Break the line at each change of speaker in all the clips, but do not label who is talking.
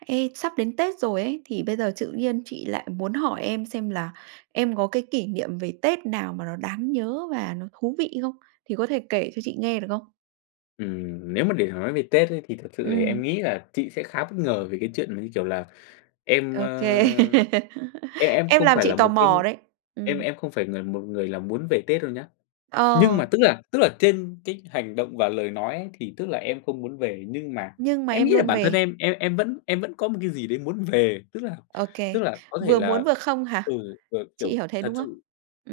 Ê, sắp đến Tết rồi ấy, thì bây giờ tự nhiên chị lại muốn hỏi em xem là em có cái kỷ niệm về Tết nào mà nó đáng nhớ và nó thú vị không? Thì có thể kể cho chị nghe được không?
Ừm, nếu mà để mà nói về Tết ấy, thì thật sự thì em
Ừm.
nghĩ là chị sẽ khá bất ngờ về cái chuyện mà, như kiểu là, em, ơ,
OK,
em em
em
không
làm
phải
chị
là
tò
một cái
mò đấy.
em
Ừm.
em không phải ng một người là muốn về Tết đâu nhá. Nhưng
Ờ.
mà, tức là tức là, trên cái hành động và lời nói ấy, thì tức là em không muốn về, nhưng mà
Nhưng mà
em
em
nghĩ là
luôn
bản thân
về.
em, em em vẫn em vẫn có một cái gì đấy muốn về. Tức là
OK,
tức là có thể
vừa muốn
là,
vừa không
ừ,
hả?
kiểu
Chị
kiểu,
hiểu thế,
thật
đúng không?
sự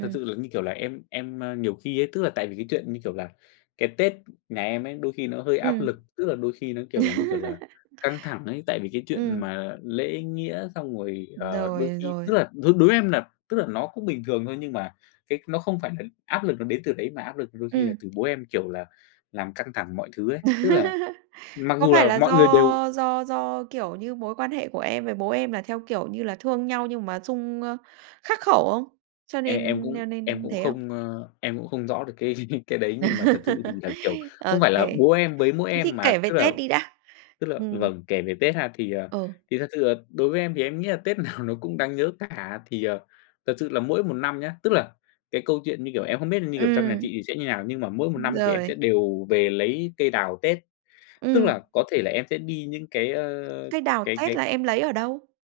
thật sự là, như kiểu là, em em, a, nhiều khi ấy, tức là, tại vì cái chuyện, như kiểu là, cái Tết nhà em ấy, đôi khi nó hơi áp
Ừm.
lực. Tức là, đôi khi nó, kiểu là, như kiểu là, căng thẳng ấy, tại vì cái chuyện
Ừm.
mà lễ nghĩa xong rồi,
Ừm,
ờ,
rồi,
đôi khi
rồi.
tức là, đối đối em là, tức là nó cũng bình thường thôi, nhưng mà cái nó không phải là áp lực nó đến từ đấy mà áp lực đôi khi là
Ừm.
từ bố em, kiểu là, làm căng thẳng mọi thứ ấy. Tức là mặc
Có
dù
phải
là
là
mọi người đều
do do do, kiểu như, mối quan hệ của em với bố em là, theo kiểu như là, thương nhau nhưng mà xung, ơ khắc khẩu không? Cho
Em em
nên
cũng
cho
em
nên
cũng
thế không?
không, ơ em cũng không rõ được cái cái đấy nhưng mà thật sự thì là, kiểu, không phải
OK,
là bố
thế
em với mỗi em
thì kể
mà,
về
tức là
Tết đi đã.
tức là
Ừm.
vầng, kể về Tết ha. Thì, ờ,
Ừ.
thì thật sự là đối với em thì em nghĩ là Tết nào nó cũng đáng nhớ cả. Thì, ờ, thật sự là mỗi một năm nhá, tức là, cái câu chuyện như kiểu em không biết, như kiểu, trong nhà
Ừm.
chị thì sẽ như nào, nhưng mà mỗi một
Ừm,
năm thì em sẽ
rồi.
đều về lấy cây đào Tết. Tức
Ừm.
là, có thể là em sẽ đi những cái, ơ,
Cây đào
cái
Tết
cái
là em lấy ở đâu?